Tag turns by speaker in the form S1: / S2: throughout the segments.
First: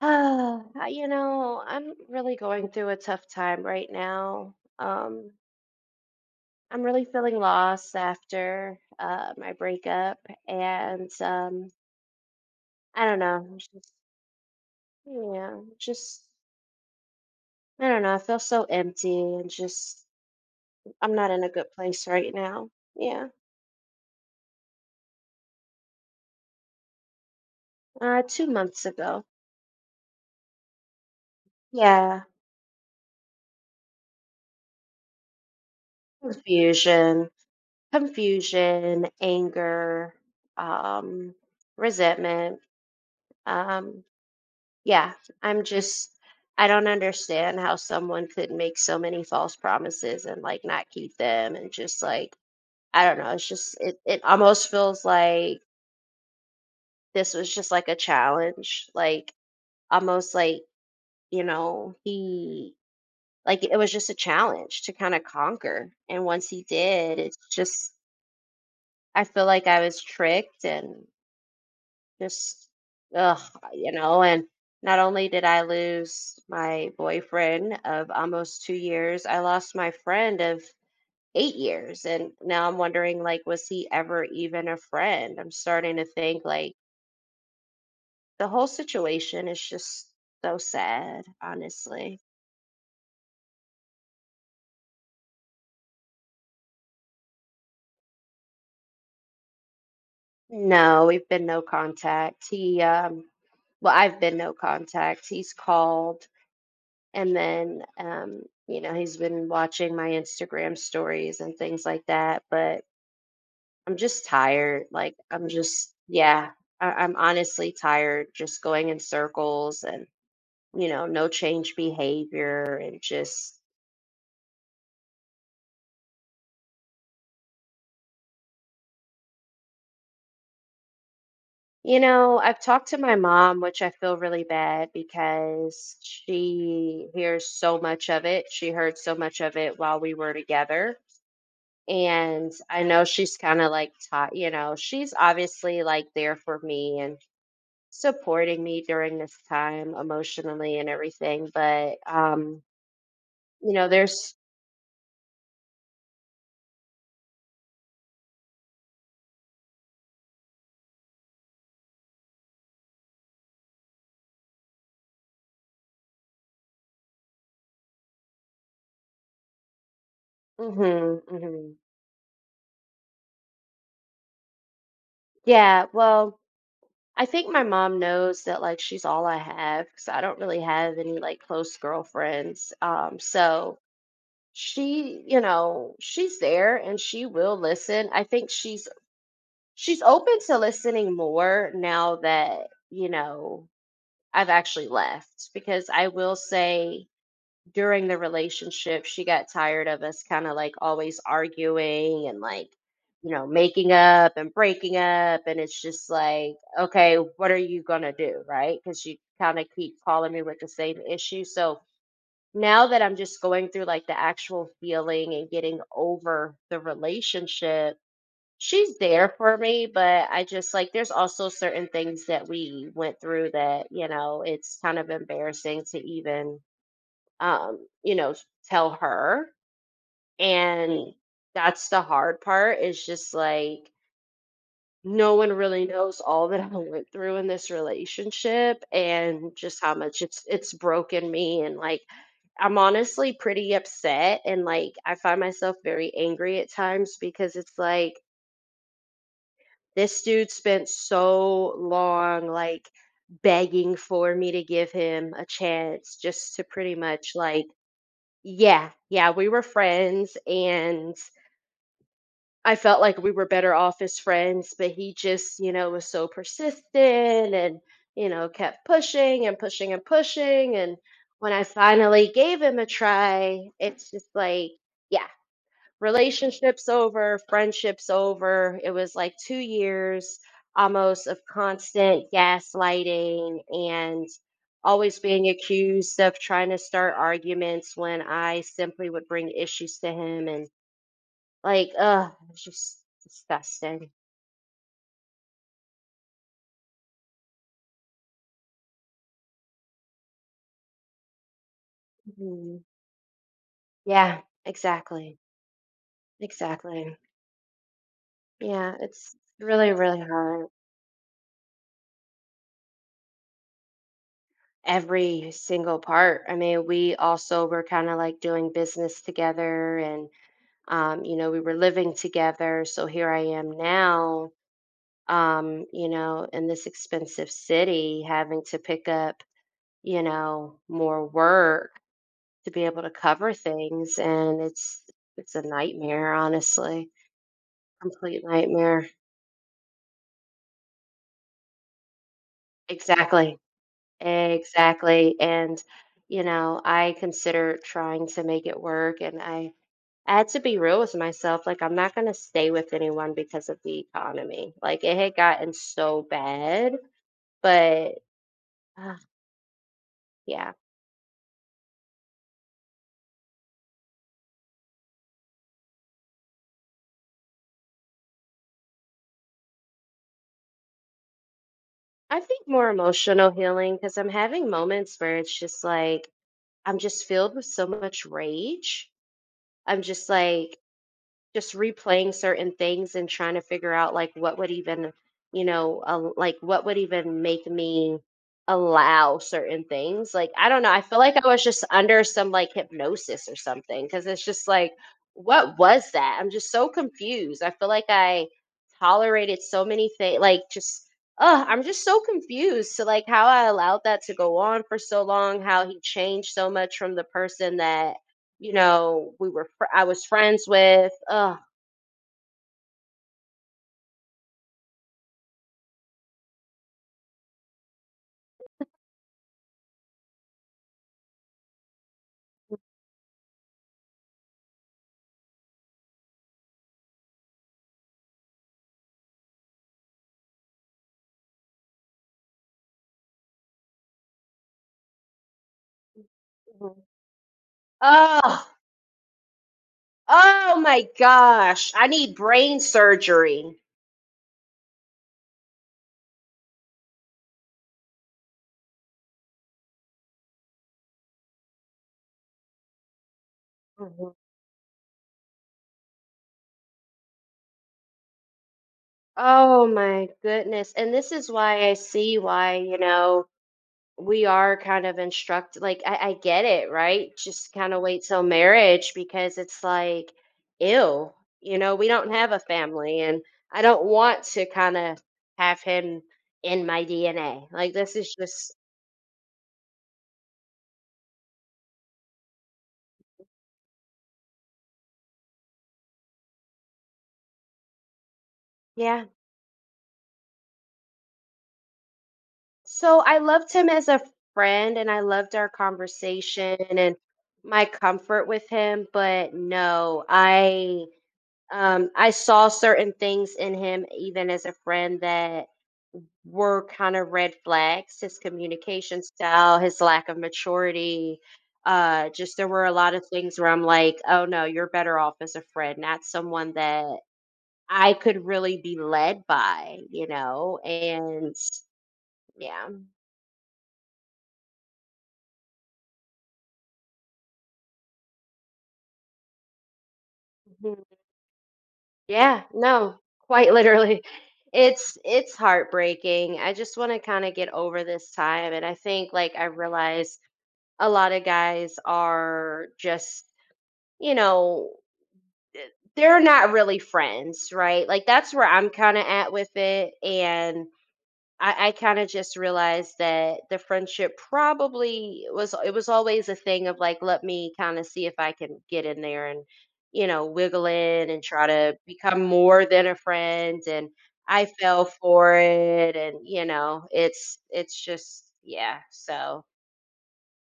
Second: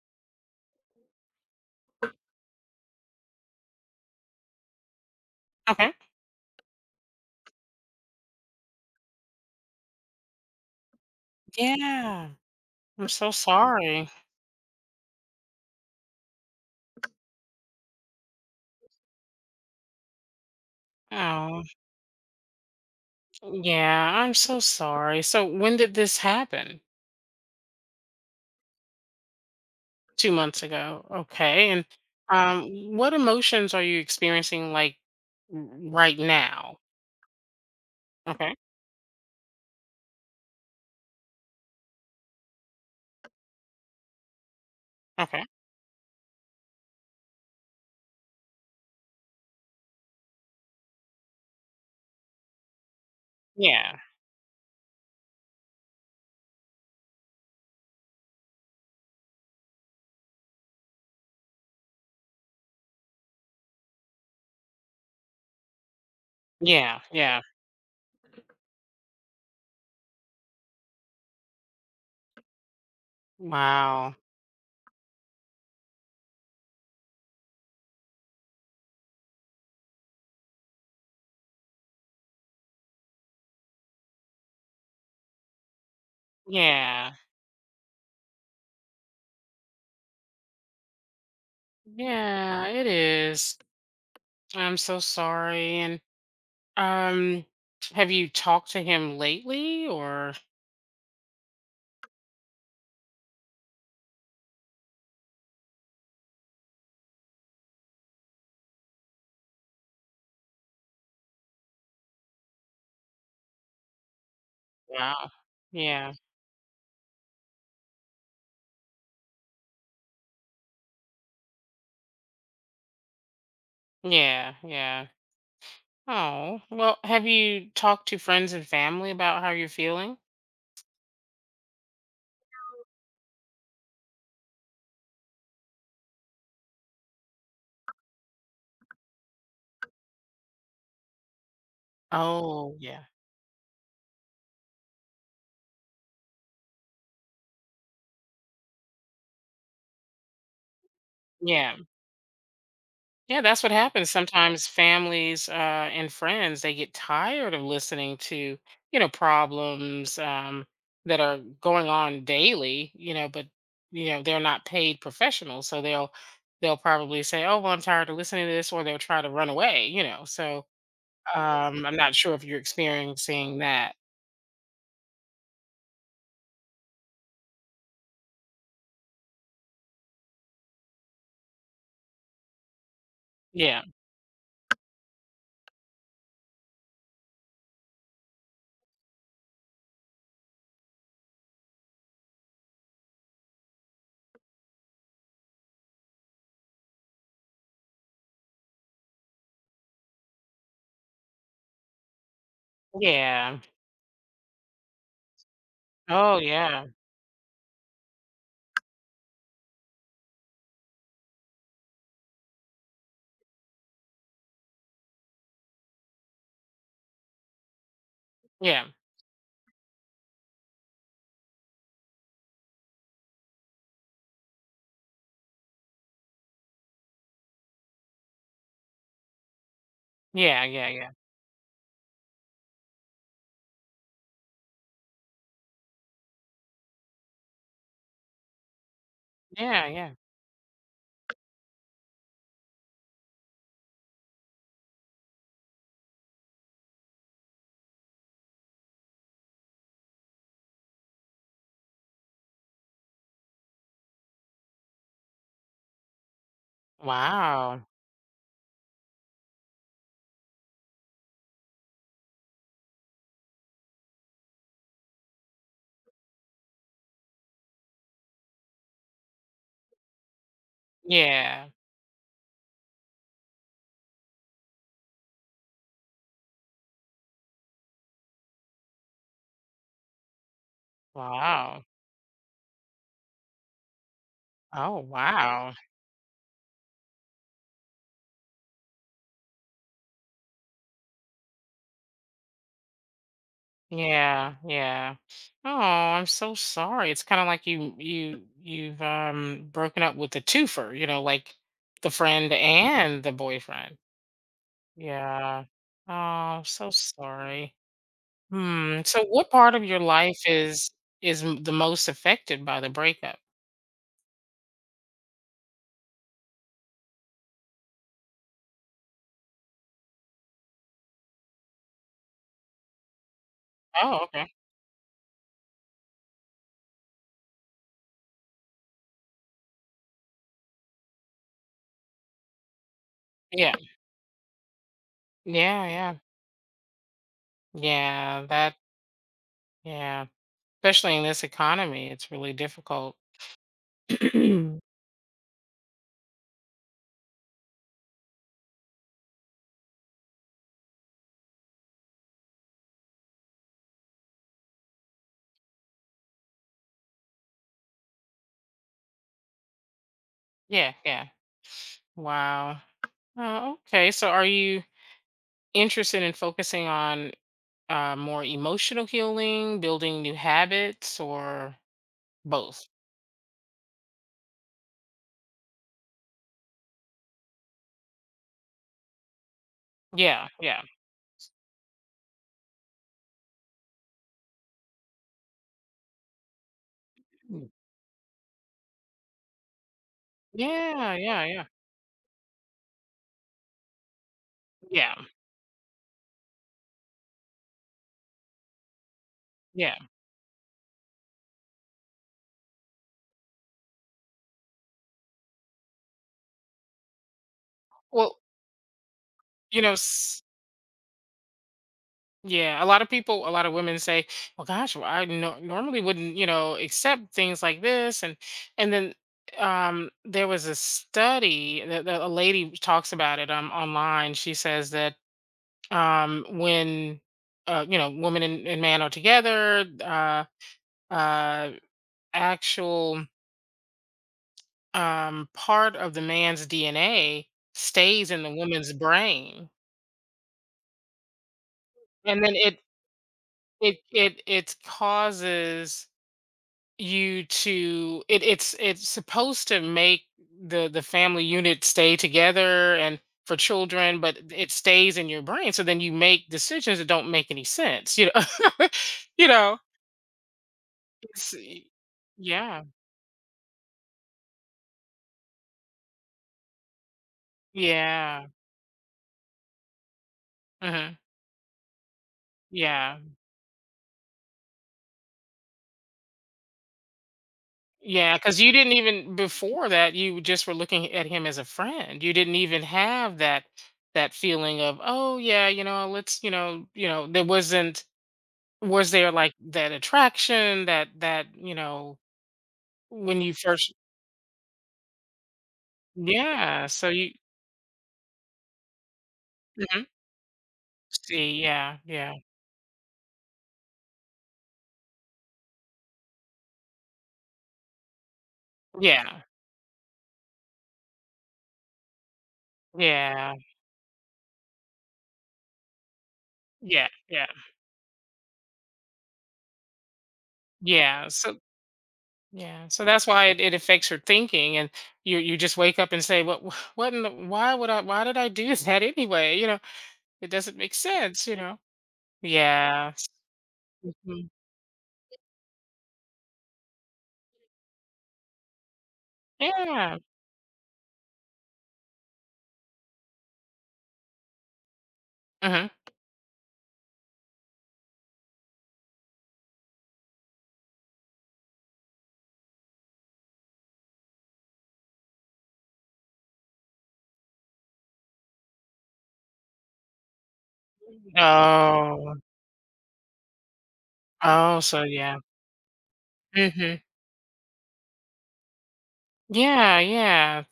S1: Uh, I'm really going through a tough time right now.
S2: Okay.
S1: I'm really feeling lost after my breakup and
S2: Yeah.
S1: I
S2: I'm
S1: don't
S2: so
S1: know, it's just
S2: sorry.
S1: yeah, just I don't know, I feel so empty and just I'm not in a
S2: Oh,
S1: good place right now. Yeah.
S2: yeah. I'm so sorry. So, when did this happen?
S1: 2 months ago.
S2: 2 months ago. Okay. And
S1: Yeah.
S2: what emotions are you experiencing, like, r- right now?
S1: Confusion,
S2: Okay.
S1: confusion, anger, um, resentment. Um, Yeah,
S2: Okay.
S1: I'm just I don't understand how someone could make so many false promises and like not keep them and just like I don't know, it's just
S2: Yeah.
S1: it almost feels like this was just like a challenge, like almost like, you know, he like it was just a challenge to kind of conquer. And once he
S2: Yeah.
S1: did, it's
S2: Yeah.
S1: just I feel like I was tricked and Just, ugh, you
S2: Wow.
S1: know, and not only did I lose my boyfriend of almost 2 years, I lost my friend of 8 years. And now I'm wondering, like, was he ever even a friend? I'm starting to think, like,
S2: Yeah.
S1: the whole situation is just so sad, honestly.
S2: Yeah. It is. I'm so sorry. And um, have you talked to him lately, or?
S1: No, we've been no contact. I've been no contact. He's called and then you know he's been watching my Instagram stories and things like that but I'm just tired like
S2: Wow. Yeah.
S1: I'm honestly tired just going in circles and you know no change behavior and just
S2: Yeah. Yeah. Oh, well, have you talked to friends and family about how you're feeling?
S1: you know I've talked to my mom which I feel really bad because she heard so much of it while we were together and
S2: Oh,
S1: I know
S2: yeah.
S1: she's kind of like taught, you know, she's obviously like there for me and supporting me during this time emotionally and everything.
S2: Yeah.
S1: But
S2: Yeah, that's what
S1: you know,
S2: happens.
S1: there's,
S2: Sometimes families, and friends, they get tired of listening to, problems that are going on daily, you know, but, they're not paid professionals. So they'll probably say, "Oh, well, I'm tired of listening to this," or they'll try to run away. So
S1: hmm hmm
S2: I'm not sure if you're experiencing that.
S1: yeah. Well, I think my mom knows that like she's all I have because I don't really have any like close girlfriends. So
S2: Yeah.
S1: she, you know, she's there and she will listen. I think she's open to listening more now that you know I've actually left because I will say during the relationship, she got tired of us kind of like always arguing and like, you know,
S2: Yeah.
S1: making up and breaking up. And it's just
S2: Oh,
S1: like,
S2: yeah.
S1: okay, what are you going to do? Right. Because you kind of keep calling me with the same issue. So now that I'm just going through like the actual feeling and getting over the relationship,
S2: Yeah.
S1: she's there for me, but I just like there's also certain things that we went through that, you know, it's kind of embarrassing to even um, you know, tell her.
S2: Yeah, yeah, yeah.
S1: And that's the hard part is just like no one really knows all that I went through in this relationship and just
S2: Yeah,
S1: how
S2: yeah.
S1: much it's broken me and like I'm honestly pretty upset and like I find myself very angry at times because it's like this dude spent so long, like, begging for me to give him a chance just to pretty much, like
S2: Wow.
S1: yeah, yeah, we were friends, and I felt like we were better off as friends, but he just, you know, was so persistent and, you know, kept pushing and pushing and pushing, and when I
S2: Yeah.
S1: finally gave him a try, it's just like, yeah, relationships over, friendships over. It was like 2 years almost of
S2: Wow.
S1: constant gaslighting and
S2: Oh,
S1: always being
S2: wow.
S1: accused of trying to start arguments when I simply would bring issues to him and it's just disgusting.
S2: Yeah, yeah. Oh, I'm so sorry. It's kind of like you've broken up with the twofer, like the friend
S1: Mhm.
S2: and the boyfriend.
S1: Yeah, exactly.
S2: Yeah. Oh, I'm so
S1: Exactly.
S2: sorry.
S1: Yeah,
S2: Hmm. So,
S1: it's
S2: what part of
S1: really,
S2: your
S1: really
S2: life
S1: hard.
S2: is the most affected by the breakup?
S1: Every single part. I mean, we also were kind of like doing business together and. You know, we were living together. So here I am
S2: Oh, okay.
S1: now, you know, in this expensive city having to pick up, you know, more work to be able to cover
S2: Yeah.
S1: things. And it's a
S2: Yeah, yeah.
S1: nightmare, honestly, complete
S2: Yeah, that,
S1: nightmare.
S2: yeah. Especially in this economy, it's really difficult.
S1: Exactly. Exactly. And, you know, I consider trying to make it work and I had to be real with myself, like, I'm not gonna stay with anyone because of the economy. Like, it had gotten so bad, but, ah, yeah.
S2: Yeah, yeah. Wow. Oh, okay. So are you interested in focusing on more emotional healing, building new habits, or
S1: I think
S2: both?
S1: more emotional healing because 'cause I'm having moments where it's just like, I'm just filled with so much rage. I'm just
S2: Yeah,
S1: like,
S2: yeah.
S1: just replaying certain things and trying to figure out like what would even like what would even make
S2: Mm.
S1: me allow certain things like I don't know I
S2: Yeah,
S1: feel like
S2: yeah,
S1: I was
S2: yeah.
S1: just under some like hypnosis or something because it's just like
S2: Yeah,
S1: what was that I'm just so confused I feel like I tolerated so
S2: yeah.
S1: many things like just oh I'm just so confused to like how I allowed that to go on for so long how he changed so much from the person that
S2: Well, you know,
S1: I was friends with. Ugh.
S2: yeah, a lot of people, a lot of women say, "Well, gosh, well, I normally wouldn't, accept things like this." And then there was a study that a lady talks about it online. She says that when woman and man are together, uh, actual part of the man's
S1: Mhm.
S2: DNA stays in the
S1: Oh,
S2: woman's brain,
S1: oh my gosh. I need
S2: and then it
S1: brain surgery.
S2: it it it causes you to it's supposed to make the family unit stay together and for children,
S1: Mhm.
S2: but it stays in your brain, so then you make decisions that don't make any sense. you know
S1: Oh my goodness. And this is
S2: it's,
S1: why I see why,
S2: yeah,
S1: you know, we are kind of instructed. Like, I get it, right? Just kind of wait till
S2: yeah,
S1: marriage because it's like,
S2: mhm,
S1: ew, you know, we don't have a
S2: yeah,
S1: family and I don't want to kind of have him in my DNA. Like, this is
S2: yeah because you
S1: just,
S2: didn't even before that, you just were looking at him as a friend, you didn't even have that feeling of, oh, yeah, let's, there wasn't. Was
S1: yeah.
S2: there, like, that attraction that,
S1: So I
S2: when you
S1: loved him
S2: first.
S1: as a friend and I loved our conversation
S2: Yeah, so
S1: and
S2: you.
S1: my comfort with him, but
S2: Mhm.
S1: no,
S2: See, yeah,
S1: I
S2: yeah,
S1: saw certain things in him even as a friend that were kind of red flags, his communication
S2: yeah,
S1: style, his lack of maturity. Just there were a lot of
S2: yeah,
S1: things where I'm like, oh no, you're better off as a friend, not someone
S2: yeah,
S1: that
S2: yeah,
S1: I could really be led by, you know,
S2: yeah,
S1: and
S2: so, yeah,
S1: yeah.
S2: so that's why it affects your thinking, and you just wake up and say, "What what in the why would I why did I do that anyway?" You know, it doesn't make sense, you know?
S1: Yeah,
S2: Yeah,
S1: no, quite literally.
S2: mhm,
S1: It's heartbreaking. I just want to kind of get over this time and I think like I
S2: yeah,
S1: realize a lot of guys are just, you know,
S2: mhm.
S1: they're not really friends, right? Like that's where I'm kind of at with it and I kind of just realized that the friendship probably was it was always a thing of like let me kind of see if I can get in there and you know wiggle in and try to
S2: Oh,
S1: become more than a friend and I
S2: oh, so,
S1: fell
S2: yeah,
S1: for it and you
S2: mhm.
S1: know it's just yeah so
S2: Yeah, yeah.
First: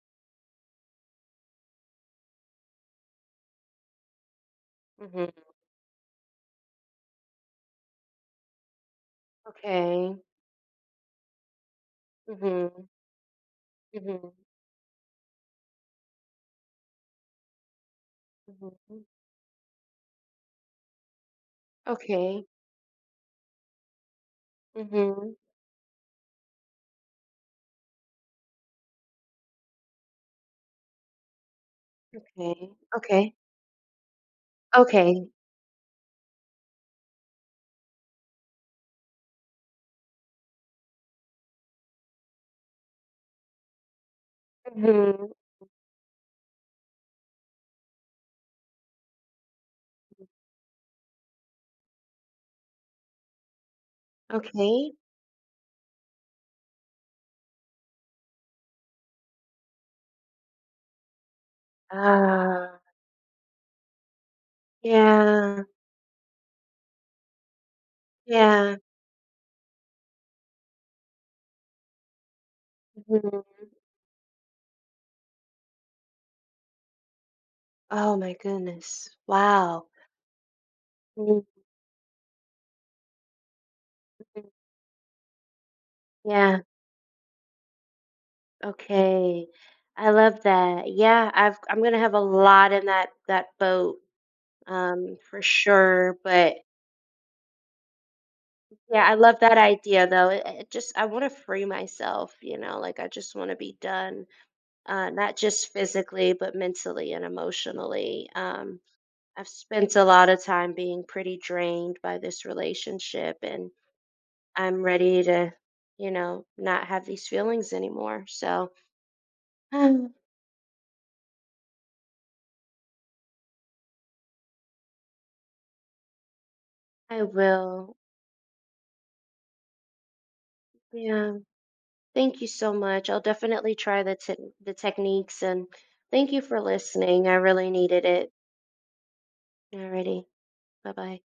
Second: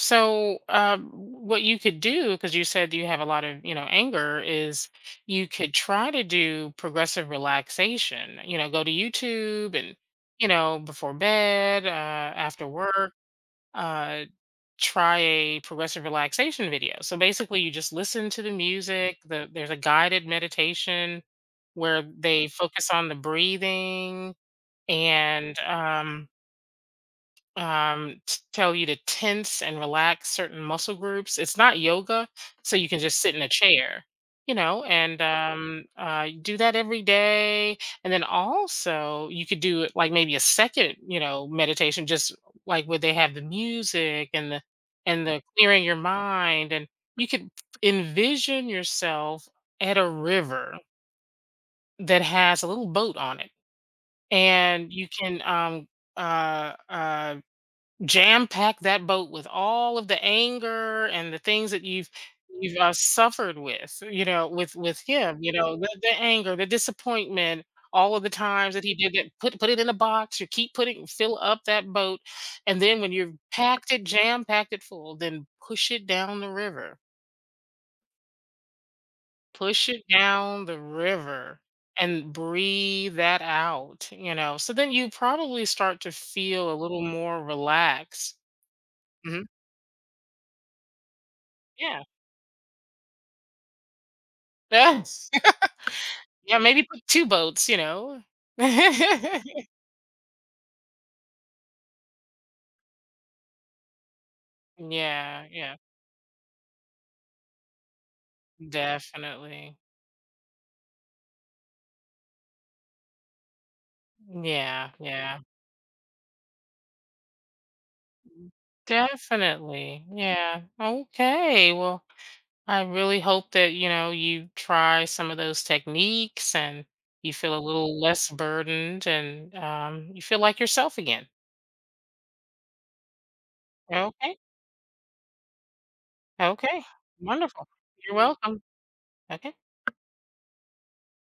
S2: So, what you could do, because you said you have a lot of, anger, is you
S1: hmm
S2: could try to do progressive relaxation. Go to YouTube and,
S1: okay
S2: before bed, after
S1: hmm
S2: work, uh,
S1: hmm
S2: try a progressive relaxation video. So, basically, you just listen to the
S1: hmm
S2: music. There's a guided meditation where
S1: okay
S2: they focus on the breathing
S1: hmm
S2: and tell you to tense and relax certain muscle groups. It's not yoga,
S1: okay
S2: so you can just sit
S1: okay
S2: in a chair, and
S1: okay
S2: do that every day. And then also you could do it, like, maybe a second, meditation, just like where they have the music and the and
S1: hmm
S2: the clearing your mind, and you could envision yourself at a river that has a little boat on it, and
S1: okay
S2: you can uh uh jam pack that boat with all of the anger and the things that you've,
S1: uh
S2: suffered with, with him,
S1: yeah.
S2: the anger, the disappointment, all of the times
S1: Yeah,
S2: that he did it, put it in a box, you keep putting, fill up that boat, and then when you've
S1: mhm.
S2: packed it, jam packed it full, then push it down the river.
S1: Oh my goodness. Wow.
S2: Push it down the
S1: Mhm.
S2: river and breathe that out, so then you probably start to
S1: Yeah,
S2: feel a little more relaxed. Mhm.
S1: okay. I love that. Yeah, I'm gonna
S2: Yeah.
S1: have a lot in that boat, for sure. But
S2: Yeah, maybe put two boats, you know?
S1: yeah, I love that idea though. It just I want to free myself, you know, like I just want to be done, not
S2: Yeah,
S1: just
S2: yeah,
S1: physically, but mentally and emotionally. I've
S2: definitely.
S1: spent a lot of time being pretty drained by this relationship and I'm
S2: Yeah,
S1: ready
S2: yeah.
S1: to, you know, not have these feelings anymore. So
S2: Definitely, yeah. Okay, well, I really hope that, you try some of those techniques, and
S1: I
S2: you feel a
S1: will.
S2: little less burdened and, you feel like yourself again.
S1: Yeah. Thank you so much. I'll definitely try the
S2: Okay,
S1: the techniques and thank you for
S2: okay,
S1: listening. I
S2: wonderful.
S1: really needed
S2: You're
S1: it.
S2: welcome. Okay.
S1: Alrighty. Bye bye.